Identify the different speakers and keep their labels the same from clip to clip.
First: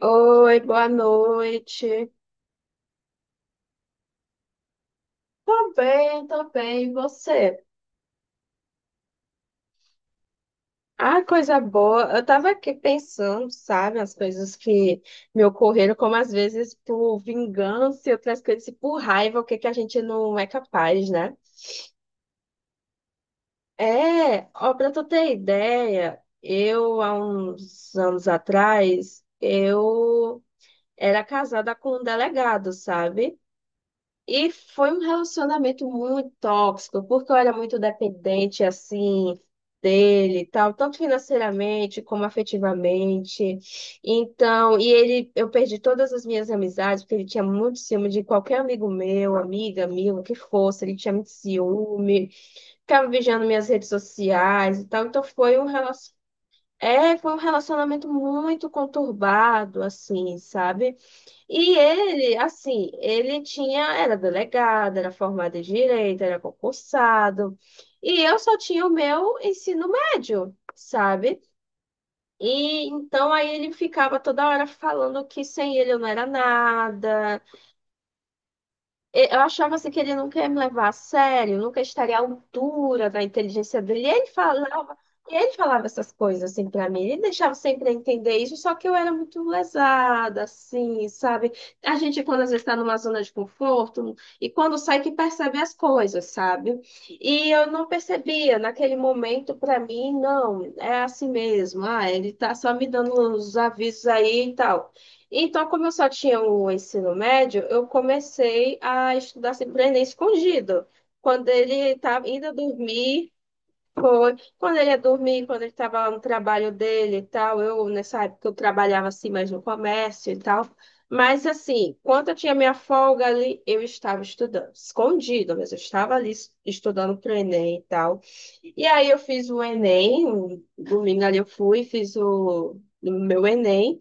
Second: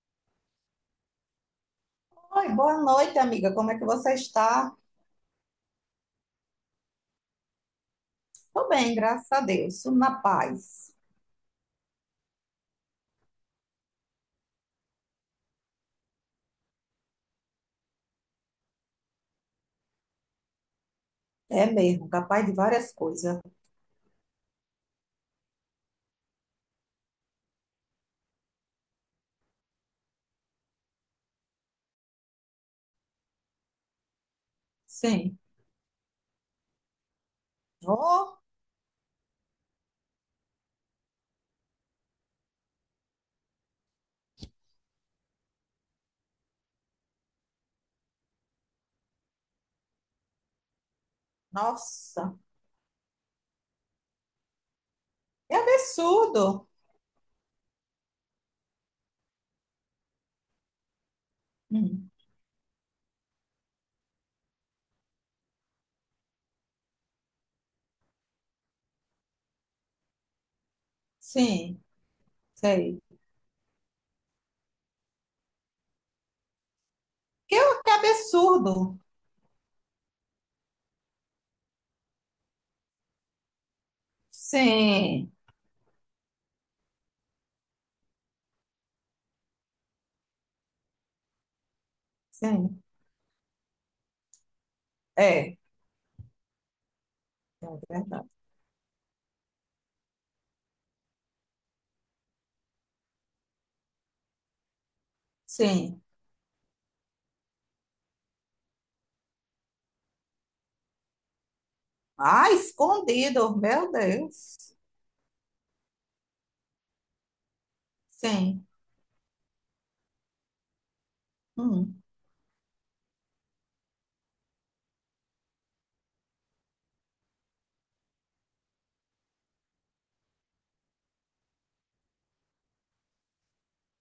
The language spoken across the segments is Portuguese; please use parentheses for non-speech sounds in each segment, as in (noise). Speaker 1: Oi, boa noite.
Speaker 2: Oi, boa noite, amiga. Como é que você está?
Speaker 1: Tô bem, tô bem. E você?
Speaker 2: Estou bem, graças a Deus. Na paz.
Speaker 1: Ah, coisa boa. Eu tava aqui pensando, sabe, as coisas que me ocorreram, como às vezes por vingança e outras coisas, e por raiva, o que que a gente não é capaz, né?
Speaker 2: É mesmo, capaz de várias coisas.
Speaker 1: É, ó, pra tu ter ideia, eu, há uns anos atrás, eu era casada com um delegado, sabe? E foi um
Speaker 2: Sim.
Speaker 1: relacionamento muito tóxico, porque eu era muito
Speaker 2: Oh,
Speaker 1: dependente, assim, dele e tal, tanto financeiramente como afetivamente. Então, e ele, eu perdi todas as minhas amizades, porque ele tinha muito ciúme de qualquer amigo meu, amiga, amigo, o que fosse, ele tinha muito ciúme,
Speaker 2: nossa.
Speaker 1: ficava vigiando minhas redes sociais e tal. Então,
Speaker 2: Que
Speaker 1: foi um relacionamento.
Speaker 2: absurdo.
Speaker 1: É, foi um relacionamento muito conturbado, assim, sabe? E
Speaker 2: Hum.
Speaker 1: ele, assim, ele tinha, era delegado, era formado em direito, era concursado. E eu só tinha o meu ensino médio, sabe?
Speaker 2: Sim,
Speaker 1: E
Speaker 2: sei.
Speaker 1: então aí ele ficava toda hora falando que sem ele eu não era nada.
Speaker 2: Que, que absurdo.
Speaker 1: Eu achava assim que ele nunca ia me levar a sério, nunca estaria à altura da inteligência dele.
Speaker 2: Sim,
Speaker 1: E ele falava essas coisas assim para mim, ele deixava sempre entender isso, só que eu era muito lesada, assim, sabe? A gente, quando às vezes está
Speaker 2: sim.
Speaker 1: numa zona de conforto, e quando sai que
Speaker 2: É, é
Speaker 1: percebe as coisas, sabe? E eu não
Speaker 2: verdade.
Speaker 1: percebia naquele momento, para mim, não, é assim mesmo, ah, ele tá só me dando os avisos aí e tal. Então, como eu
Speaker 2: Sim.
Speaker 1: só tinha o ensino médio, eu comecei a estudar sempre o Enem escondido. Quando ele estava
Speaker 2: Ah,
Speaker 1: indo dormir,
Speaker 2: escondido. Meu
Speaker 1: foi.
Speaker 2: Deus.
Speaker 1: Quando ele ia dormir, quando ele estava no trabalho dele e tal, eu, nessa época, eu
Speaker 2: Sim.
Speaker 1: trabalhava assim, mais no comércio e tal. Mas, assim,
Speaker 2: Hum.
Speaker 1: quando eu tinha minha folga ali, eu estava estudando, escondido, mas eu estava ali estudando para o Enem e tal. E aí eu fiz o Enem, um domingo ali eu fui, fiz o meu Enem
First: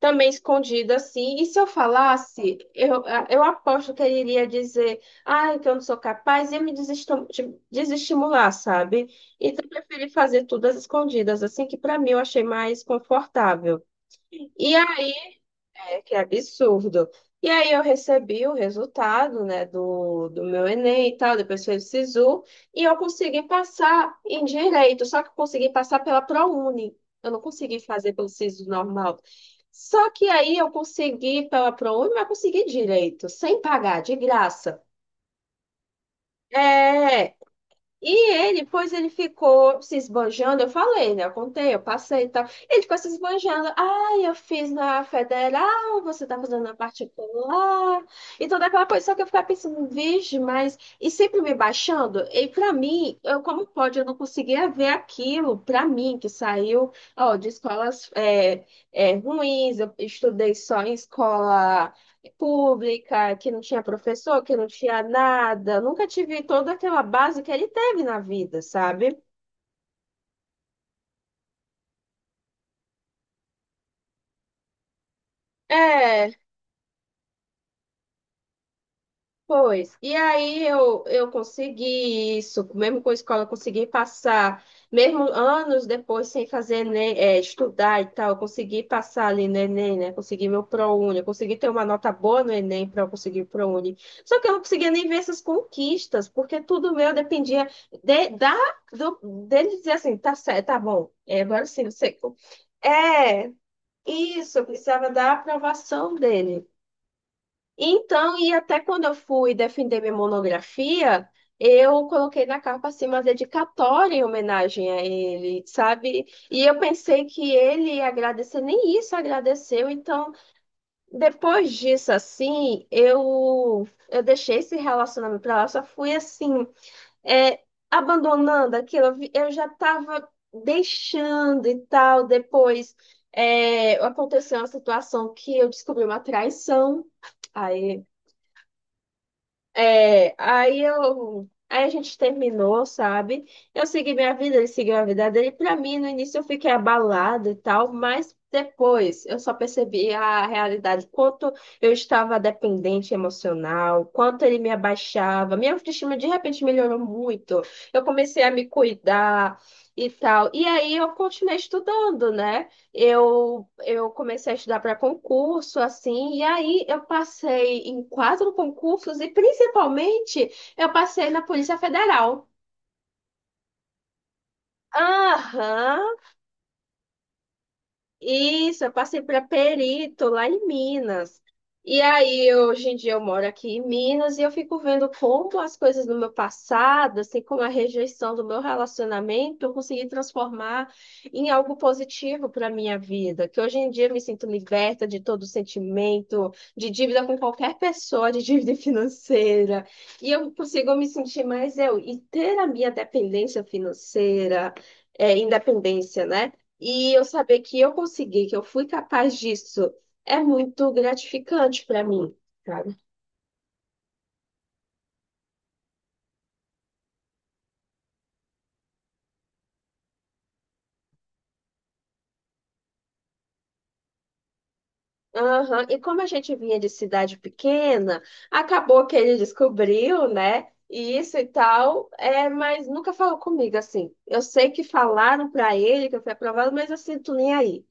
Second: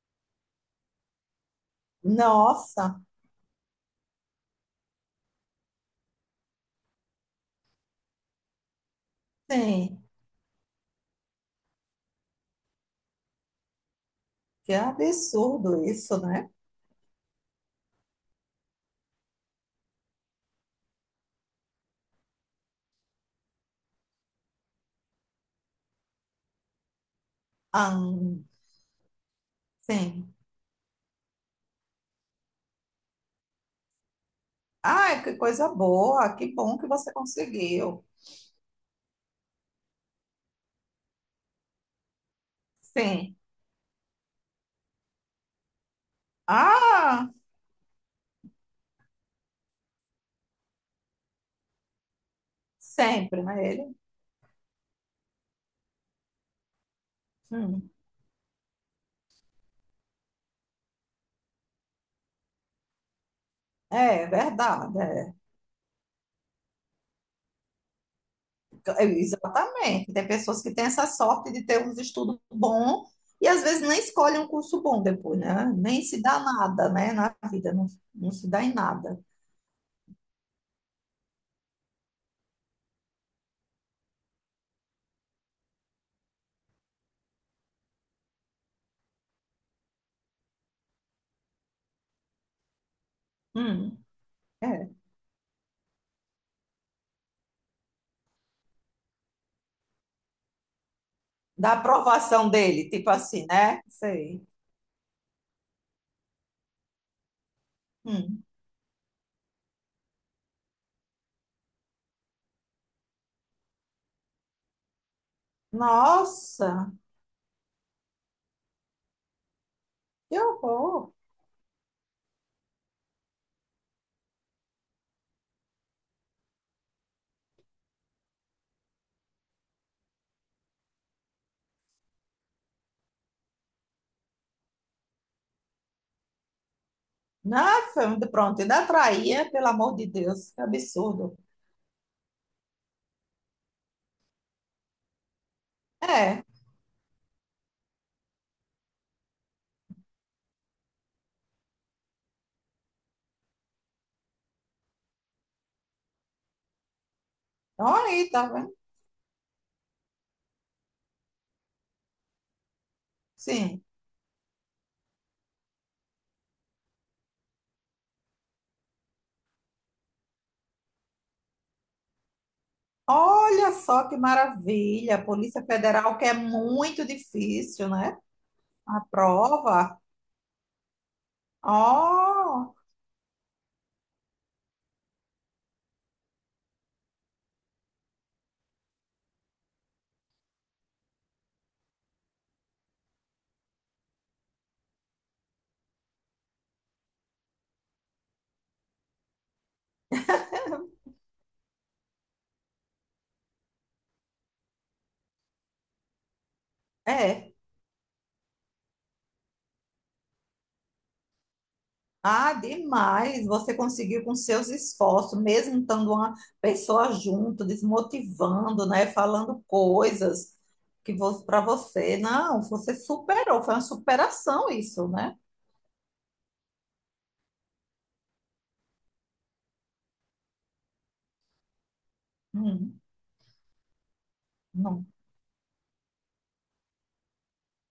Speaker 1: também escondida assim. E se eu falasse,
Speaker 2: Nossa.
Speaker 1: eu aposto que ele iria dizer, ai, que eu não sou capaz, e me desestimular, sabe? Então, eu
Speaker 2: Sim.
Speaker 1: preferi fazer tudo às escondidas, assim, que para mim eu achei mais confortável.
Speaker 2: Que
Speaker 1: E aí
Speaker 2: absurdo
Speaker 1: é que
Speaker 2: isso,
Speaker 1: é
Speaker 2: né?
Speaker 1: absurdo. E aí eu recebi o resultado, né, do meu Enem e tal, depois fez o SISU, e eu consegui passar em direito, só que eu consegui passar pela ProUni. Eu não consegui
Speaker 2: Ah,
Speaker 1: fazer pelo SISU normal. Só que
Speaker 2: sim.
Speaker 1: aí eu consegui pela ProUni, mas consegui direito, sem pagar, de graça.
Speaker 2: Ah, que coisa boa, que bom que você
Speaker 1: É,
Speaker 2: conseguiu.
Speaker 1: e ele, pois ele ficou se esbanjando, eu falei, né? Eu contei, eu passei e tal. Ele ficou se
Speaker 2: Sim.
Speaker 1: esbanjando. Ah, eu fiz na federal, você tá fazendo na
Speaker 2: Ah,
Speaker 1: particular. E toda aquela coisa, só que eu ficava pensando, vixe, mas... E sempre me baixando. E pra mim, eu,
Speaker 2: sempre,
Speaker 1: como
Speaker 2: né? Ele.
Speaker 1: pode, eu não conseguia ver aquilo, pra mim, que saiu, ó, de
Speaker 2: Hum.
Speaker 1: escolas é, é, ruins. Eu estudei só em escola pública, que não tinha
Speaker 2: É
Speaker 1: professor, que não
Speaker 2: verdade,
Speaker 1: tinha
Speaker 2: é.
Speaker 1: nada. Nunca tive toda aquela base que ele teve na vida,
Speaker 2: É,
Speaker 1: sabe?
Speaker 2: exatamente. Tem pessoas que têm essa sorte de ter uns estudos bons e às vezes nem escolhem um curso bom depois, né? Nem se
Speaker 1: É,
Speaker 2: dá nada, né? Na vida, não, não se dá em nada.
Speaker 1: pois, e aí eu consegui isso, mesmo com a escola, eu consegui passar, mesmo anos depois, sem fazer Enem, é, estudar e tal, eu consegui passar ali no Enem, né? Consegui meu ProUni, eu consegui ter uma nota boa no Enem para eu conseguir o ProUni.
Speaker 2: Hum.
Speaker 1: Só que eu não
Speaker 2: É.
Speaker 1: conseguia nem ver essas conquistas, porque tudo meu dependia de, da, do, dele dizer assim, tá certo, tá bom, é, agora
Speaker 2: Da
Speaker 1: sim, você.
Speaker 2: aprovação dele, tipo assim,
Speaker 1: É,
Speaker 2: né? Sei.
Speaker 1: isso, eu precisava da aprovação dele. Então,
Speaker 2: Hum.
Speaker 1: e até quando eu fui defender minha monografia, eu coloquei na capa assim uma dedicatória em homenagem a ele, sabe? E eu
Speaker 2: Nossa,
Speaker 1: pensei que ele ia agradecer, nem isso agradeceu. Então,
Speaker 2: que horror.
Speaker 1: depois disso, assim, eu deixei esse relacionamento pra lá, só fui assim, é, abandonando aquilo. Eu já estava deixando e tal. Depois, é, aconteceu uma situação que eu descobri uma traição. Aí.
Speaker 2: Nossa, pronto, ainda traía, pelo amor de
Speaker 1: É,
Speaker 2: Deus, que
Speaker 1: aí
Speaker 2: absurdo.
Speaker 1: eu, aí a gente terminou, sabe? Eu segui minha vida, ele seguiu a vida dele. Pra mim, no início eu
Speaker 2: É,
Speaker 1: fiquei abalada e tal, mas depois eu só percebi a realidade, quanto eu estava dependente emocional, quanto ele me abaixava. Minha autoestima de repente melhorou muito.
Speaker 2: então
Speaker 1: Eu
Speaker 2: aí,
Speaker 1: comecei
Speaker 2: tá
Speaker 1: a me
Speaker 2: vendo?
Speaker 1: cuidar e tal. E aí eu continuei estudando, né?
Speaker 2: Sim.
Speaker 1: Eu comecei a estudar para concurso, assim, e aí eu passei em quatro concursos e principalmente eu passei na Polícia Federal.
Speaker 2: Olha só que maravilha, a Polícia
Speaker 1: Aham,
Speaker 2: Federal, que é muito difícil, né?
Speaker 1: isso, eu
Speaker 2: A
Speaker 1: passei para
Speaker 2: prova.
Speaker 1: Perito, lá em Minas. E aí,
Speaker 2: Ó,
Speaker 1: hoje em dia, eu moro aqui em Minas e eu fico vendo como as coisas do meu passado, assim como a rejeição do meu relacionamento, eu consegui transformar em algo positivo para a minha vida. Que hoje em dia eu me sinto liberta de todo sentimento, de dívida com qualquer pessoa, de dívida (laughs) financeira. E eu consigo me sentir mais eu. E ter a minha dependência financeira, é, independência, né? E eu
Speaker 2: é.
Speaker 1: saber que eu consegui, que eu fui capaz disso, é muito gratificante para mim,
Speaker 2: Ah,
Speaker 1: sabe?
Speaker 2: demais. Você conseguiu com seus esforços, mesmo estando uma pessoa junto, desmotivando, né? Falando coisas que para você, não, você superou, foi uma superação isso, né?
Speaker 1: Aham. E como a gente vinha de cidade pequena, acabou que ele descobriu, né? E isso e tal, é, mas
Speaker 2: Hum.
Speaker 1: nunca falou comigo assim. Eu sei que
Speaker 2: Não.
Speaker 1: falaram para ele que eu fui aprovada, mas eu sinto nem aí.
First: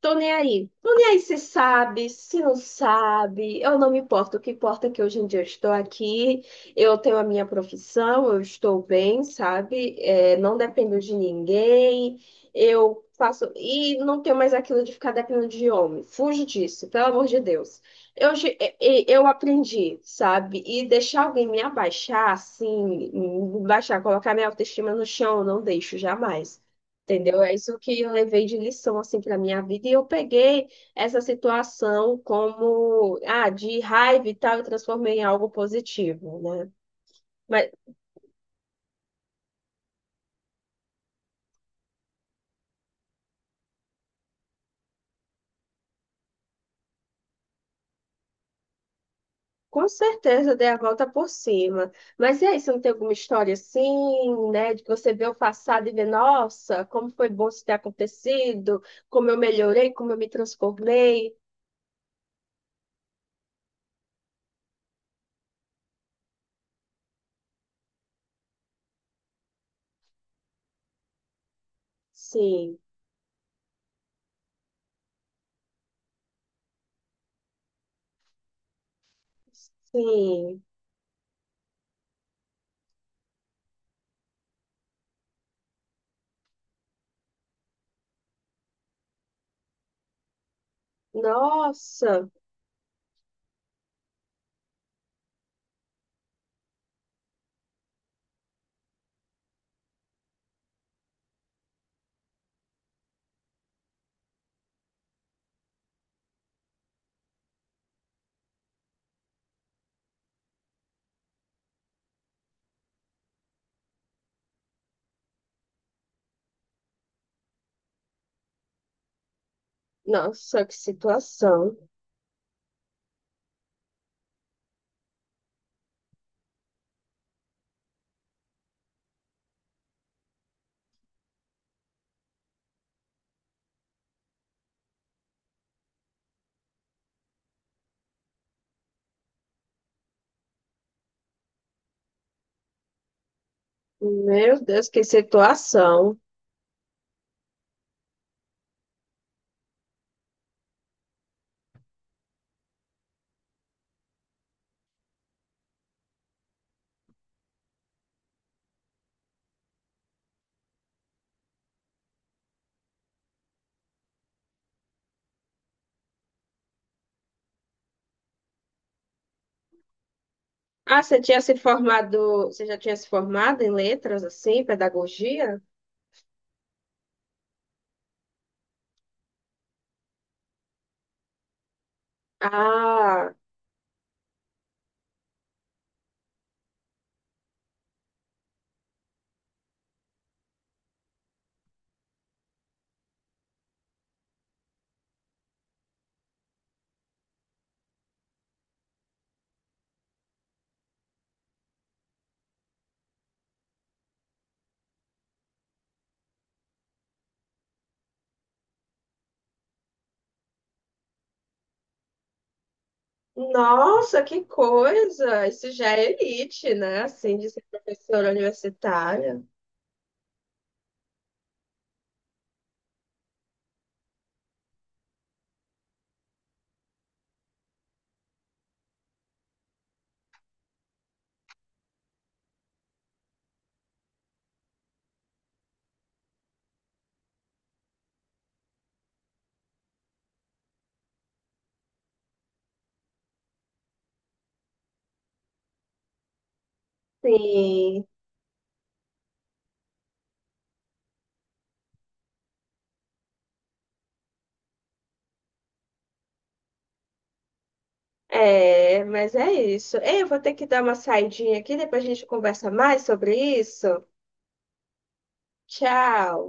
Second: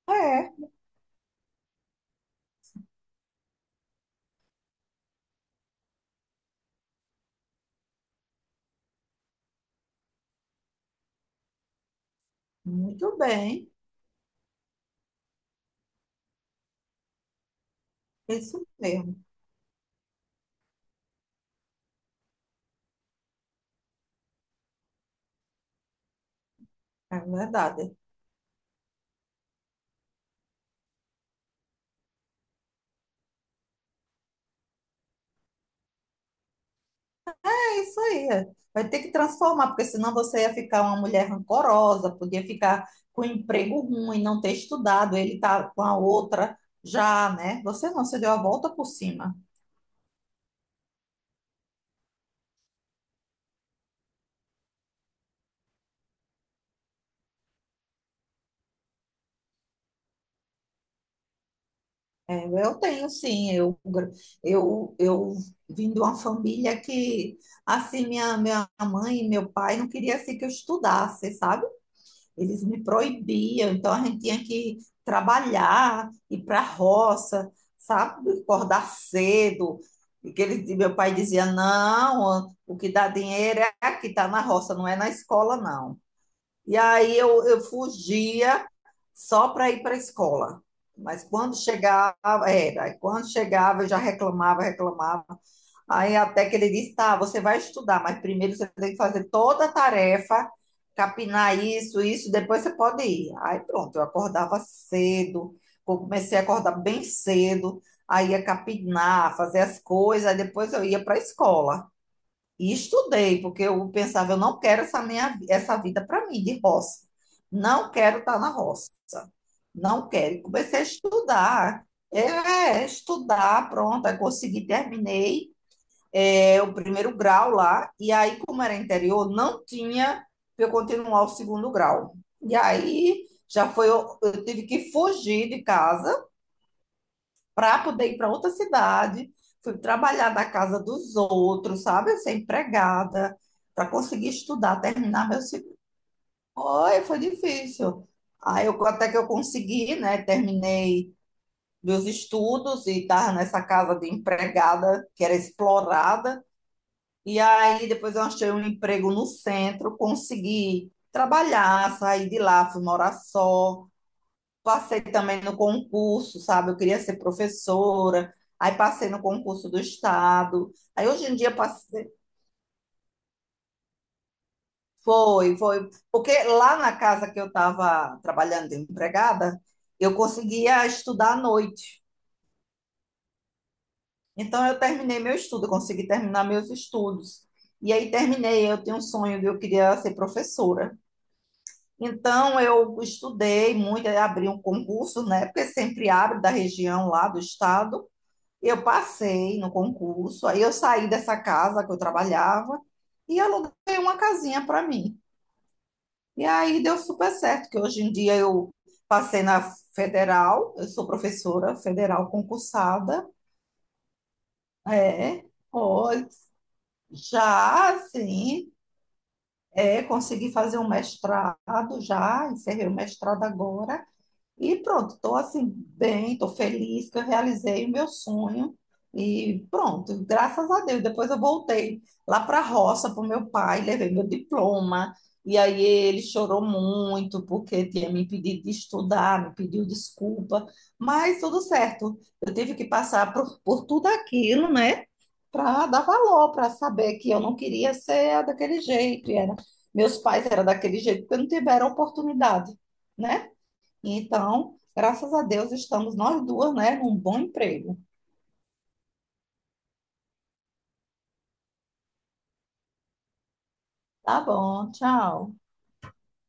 Speaker 1: Tô nem
Speaker 2: É,
Speaker 1: aí. Tô nem aí se sabe, se não sabe. Eu não me importo. O que importa é que hoje em dia eu estou aqui, eu tenho a minha profissão, eu estou bem, sabe? É, não dependo de ninguém. Eu
Speaker 2: muito
Speaker 1: faço.
Speaker 2: bem.
Speaker 1: E não tenho mais aquilo de ficar dependendo de homem. Fujo disso, pelo amor de Deus. Eu,
Speaker 2: Isso mesmo,
Speaker 1: eu aprendi, sabe? E deixar alguém me abaixar, assim, me baixar, colocar minha autoestima no chão, eu não deixo jamais.
Speaker 2: é
Speaker 1: Entendeu? É isso
Speaker 2: verdade.
Speaker 1: que eu levei de lição assim para minha vida e eu peguei essa situação como ah, de raiva e tal e transformei em algo positivo, né? Mas
Speaker 2: É isso aí. É. Vai ter que transformar, porque senão você ia ficar uma mulher rancorosa, podia ficar com um emprego ruim, não ter estudado, ele tá com a outra já, né? Você não, você deu a volta por cima.
Speaker 1: com certeza eu dei a volta por cima. Mas e aí, você não tem alguma história assim, né, de que você vê o passado e vê, nossa, como foi bom isso ter acontecido, como eu melhorei, como eu me transformei?
Speaker 2: É, eu tenho sim, eu vim de uma família que, assim, minha mãe e meu pai não queria assim, que eu estudasse, sabe? Eles
Speaker 1: Sim.
Speaker 2: me proibiam, então a gente tinha que trabalhar, ir para a roça, sabe? Acordar cedo. E que
Speaker 1: Sim.
Speaker 2: ele, meu pai dizia: não, o que dá dinheiro é aqui, tá na roça, não é na escola, não. E aí eu fugia só para ir para a escola. Mas quando chegava,
Speaker 1: Nossa,
Speaker 2: quando chegava, eu já reclamava, reclamava. Aí até que ele disse, tá, você vai estudar, mas primeiro você tem que fazer toda a tarefa, capinar isso, isso, depois você pode ir. Aí pronto, eu acordava cedo, eu comecei a acordar bem cedo, aí ia capinar, fazer as coisas, aí depois eu ia para a escola. E estudei, porque eu pensava, eu não quero essa minha essa vida para mim de roça. Não quero estar na roça. Não quero. E
Speaker 1: que
Speaker 2: comecei a
Speaker 1: situação.
Speaker 2: estudar. É, estudar, pronto, aí consegui, terminei o primeiro grau lá, e aí, como era interior, não tinha para eu continuar o segundo grau. E aí já foi, eu tive que fugir de casa para poder ir para outra cidade. Fui trabalhar na casa dos outros, sabe? Ser empregada, para conseguir
Speaker 1: Meu
Speaker 2: estudar,
Speaker 1: Deus, que
Speaker 2: terminar meu segundo.
Speaker 1: situação.
Speaker 2: Oi, foi difícil. Aí eu, até que eu consegui, né? Terminei meus estudos e estava nessa casa de empregada que era explorada. E aí depois eu achei um emprego no centro, consegui trabalhar, sair de lá, fui morar só, passei também no concurso, sabe? Eu queria ser professora, aí passei no concurso do estado.
Speaker 1: Ah,
Speaker 2: Aí
Speaker 1: você
Speaker 2: hoje em
Speaker 1: tinha
Speaker 2: dia
Speaker 1: se
Speaker 2: passei,
Speaker 1: formado, você já tinha se formado em letras, assim,
Speaker 2: foi,
Speaker 1: pedagogia?
Speaker 2: foi, porque lá na casa que eu estava trabalhando de empregada, eu conseguia estudar à noite.
Speaker 1: Ah,
Speaker 2: Então eu terminei meu estudo, eu consegui terminar meus estudos. E aí terminei, eu tinha um sonho de eu queria ser professora. Então eu estudei muito, aí abri um concurso, né? Porque sempre abre da região lá do estado. Eu passei no concurso, aí eu saí dessa casa que eu trabalhava e aluguei uma casinha para mim. E aí deu super certo, que hoje em dia eu passei na federal, eu sou professora federal concursada,
Speaker 1: nossa, que
Speaker 2: é,
Speaker 1: coisa! Isso já é
Speaker 2: pode.
Speaker 1: elite, né? Assim, de ser
Speaker 2: Já,
Speaker 1: professora
Speaker 2: sim,
Speaker 1: universitária.
Speaker 2: consegui fazer um mestrado, já encerrei o mestrado agora. E pronto, estou assim, bem, estou feliz que eu realizei o meu sonho. E pronto, graças a Deus. Depois eu voltei lá para a roça para o meu pai, levei meu diploma. E aí ele chorou muito porque tinha me impedido de estudar, me pediu desculpa. Mas tudo certo, eu tive que passar por tudo aquilo, né? Para dar valor, para saber que eu não queria
Speaker 1: Sim,
Speaker 2: ser daquele jeito. Meus pais eram daquele jeito porque não tiveram oportunidade, né? Então, graças a Deus, estamos nós duas, né, num bom emprego.
Speaker 1: é, mas é isso. Ei, eu vou ter que dar uma saidinha aqui, depois a gente conversa mais sobre isso.
Speaker 2: Tá bom, tchau.
Speaker 1: Tchau!